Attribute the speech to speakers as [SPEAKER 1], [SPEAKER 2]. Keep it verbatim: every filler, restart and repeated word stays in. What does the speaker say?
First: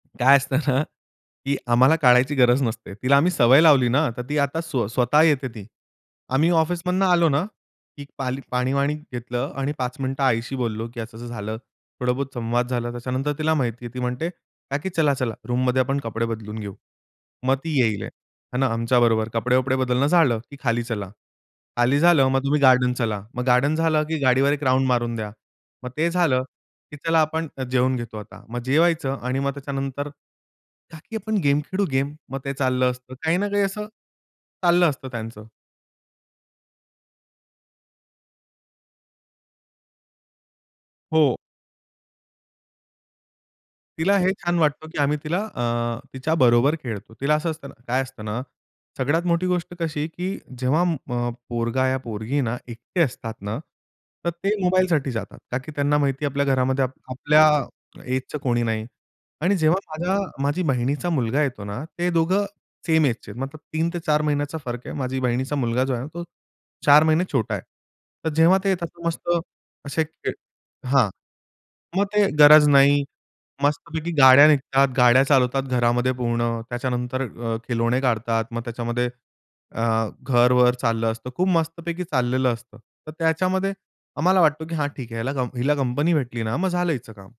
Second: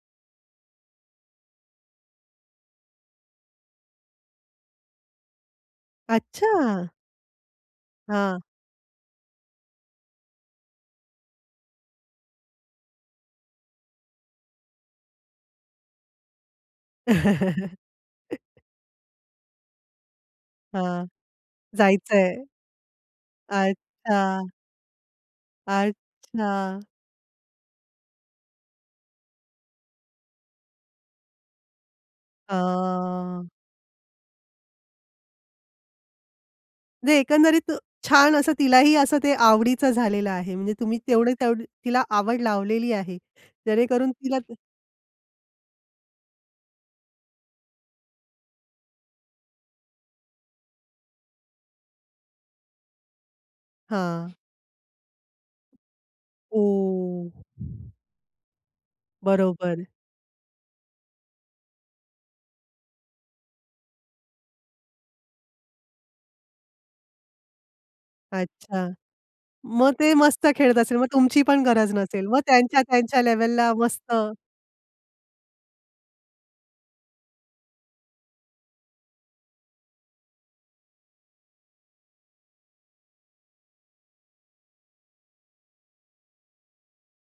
[SPEAKER 1] काय असतं ना, की आम्हाला काढायची गरज नसते. तिला आम्ही सवय लावली ना, तर ती आता स्वतः येते ती. आम्ही
[SPEAKER 2] अच्छा!
[SPEAKER 1] ऑफिसमधनं आलो ना. की
[SPEAKER 2] हां.
[SPEAKER 1] पाली पाणी-वाणी घेतलं आणि पाच मिनिटं आईशी बोललो की असं-असं झालं, थोडा बहुत संवाद झाला त्याच्यानंतर तिला माहिती आहे. ती म्हणते, "काकी चला-चला रूममध्ये आपण कपडे बदलून घेऊ." मग ती येईल. आणि आमच्याबरोबर कपडे-वपडे बदलणं झालं की "खाली
[SPEAKER 2] हां.
[SPEAKER 1] चला." खाली
[SPEAKER 2] जायचं
[SPEAKER 1] झालं मग,
[SPEAKER 2] आहे.
[SPEAKER 1] "तुम्ही गार्डन चला." मग गार्डन झालं की
[SPEAKER 2] अच्छा.
[SPEAKER 1] "गाडीवर एक राउंड मारून द्या." मग ते झालं
[SPEAKER 2] अच्छा.
[SPEAKER 1] की "चला आपण जेवून घेतो आता." मग जेवायचं आणि मग त्याच्यानंतर, "काकी, आपण गेम खेळू गेम." मग ते चाललं असतं. काही ना
[SPEAKER 2] हां.
[SPEAKER 1] काही असं चाललं असतं त्यांचं.
[SPEAKER 2] नाही, एकंदरीत छान असं तिलाही असं ते आवडीचं झालेलं आहे. म्हणजे तुम्ही तेवढे
[SPEAKER 1] हो.
[SPEAKER 2] तेवढे तिला आवड लावलेली आहे. जेणेकरून
[SPEAKER 1] तिला हे
[SPEAKER 2] तिला
[SPEAKER 1] छान वाटतं, की आम्ही तिला अ, तिच्याबरोबर खेळतो. तिला असं असतं ना, काय असतं ना सगळ्यात मोठी गोष्ट कशी की जेव्हा अ, पोरगा या पोरगी ना एकटे असतात ना, तर
[SPEAKER 2] हां.
[SPEAKER 1] ते मोबाईलसाठी जातात. का की त्यांना माहिती आपल्या
[SPEAKER 2] हो.
[SPEAKER 1] घरामध्ये आपल्या एजचं कोणी नाही. आणि जेव्हा
[SPEAKER 2] बरोबर.
[SPEAKER 1] माझ्या माझी बहिणीचा मुलगा येतो ना, ते दोघं सेम एजचे आहेत मतलब तीन ते चार महिन्याचा फरक आहे. माझी बहिणीचा मुलगा जो आहे ना, तो चार महिने छोटा आहे. तर जेव्हा ते
[SPEAKER 2] अच्छा.
[SPEAKER 1] येतात मस्त
[SPEAKER 2] मग
[SPEAKER 1] असे
[SPEAKER 2] ते
[SPEAKER 1] खेळ
[SPEAKER 2] मस्त खेळत असेल. मग
[SPEAKER 1] हां.
[SPEAKER 2] तुमची पण गरज
[SPEAKER 1] मग
[SPEAKER 2] नसेल.
[SPEAKER 1] ते
[SPEAKER 2] मग
[SPEAKER 1] गरज
[SPEAKER 2] त्यांच्या,
[SPEAKER 1] नाही.
[SPEAKER 2] त्यांच्या लेव्हलला
[SPEAKER 1] मस्तपैकी
[SPEAKER 2] मस्त.
[SPEAKER 1] गाड्या निघतात, गाड्या चालवतात घरामध्ये पूर्ण. त्याच्यानंतर खिलौंने काढतात मग त्याच्यामध्ये, अ, घर-वर चाललं असतं. खूप मस्तपैकी चाललेलं असतं. तर त्याच्यामध्ये आम्हाला वाटतो की "हां, ठीक आहे ह्याला हिला कंपनी भेटली ना, मग झालं हिचं काम."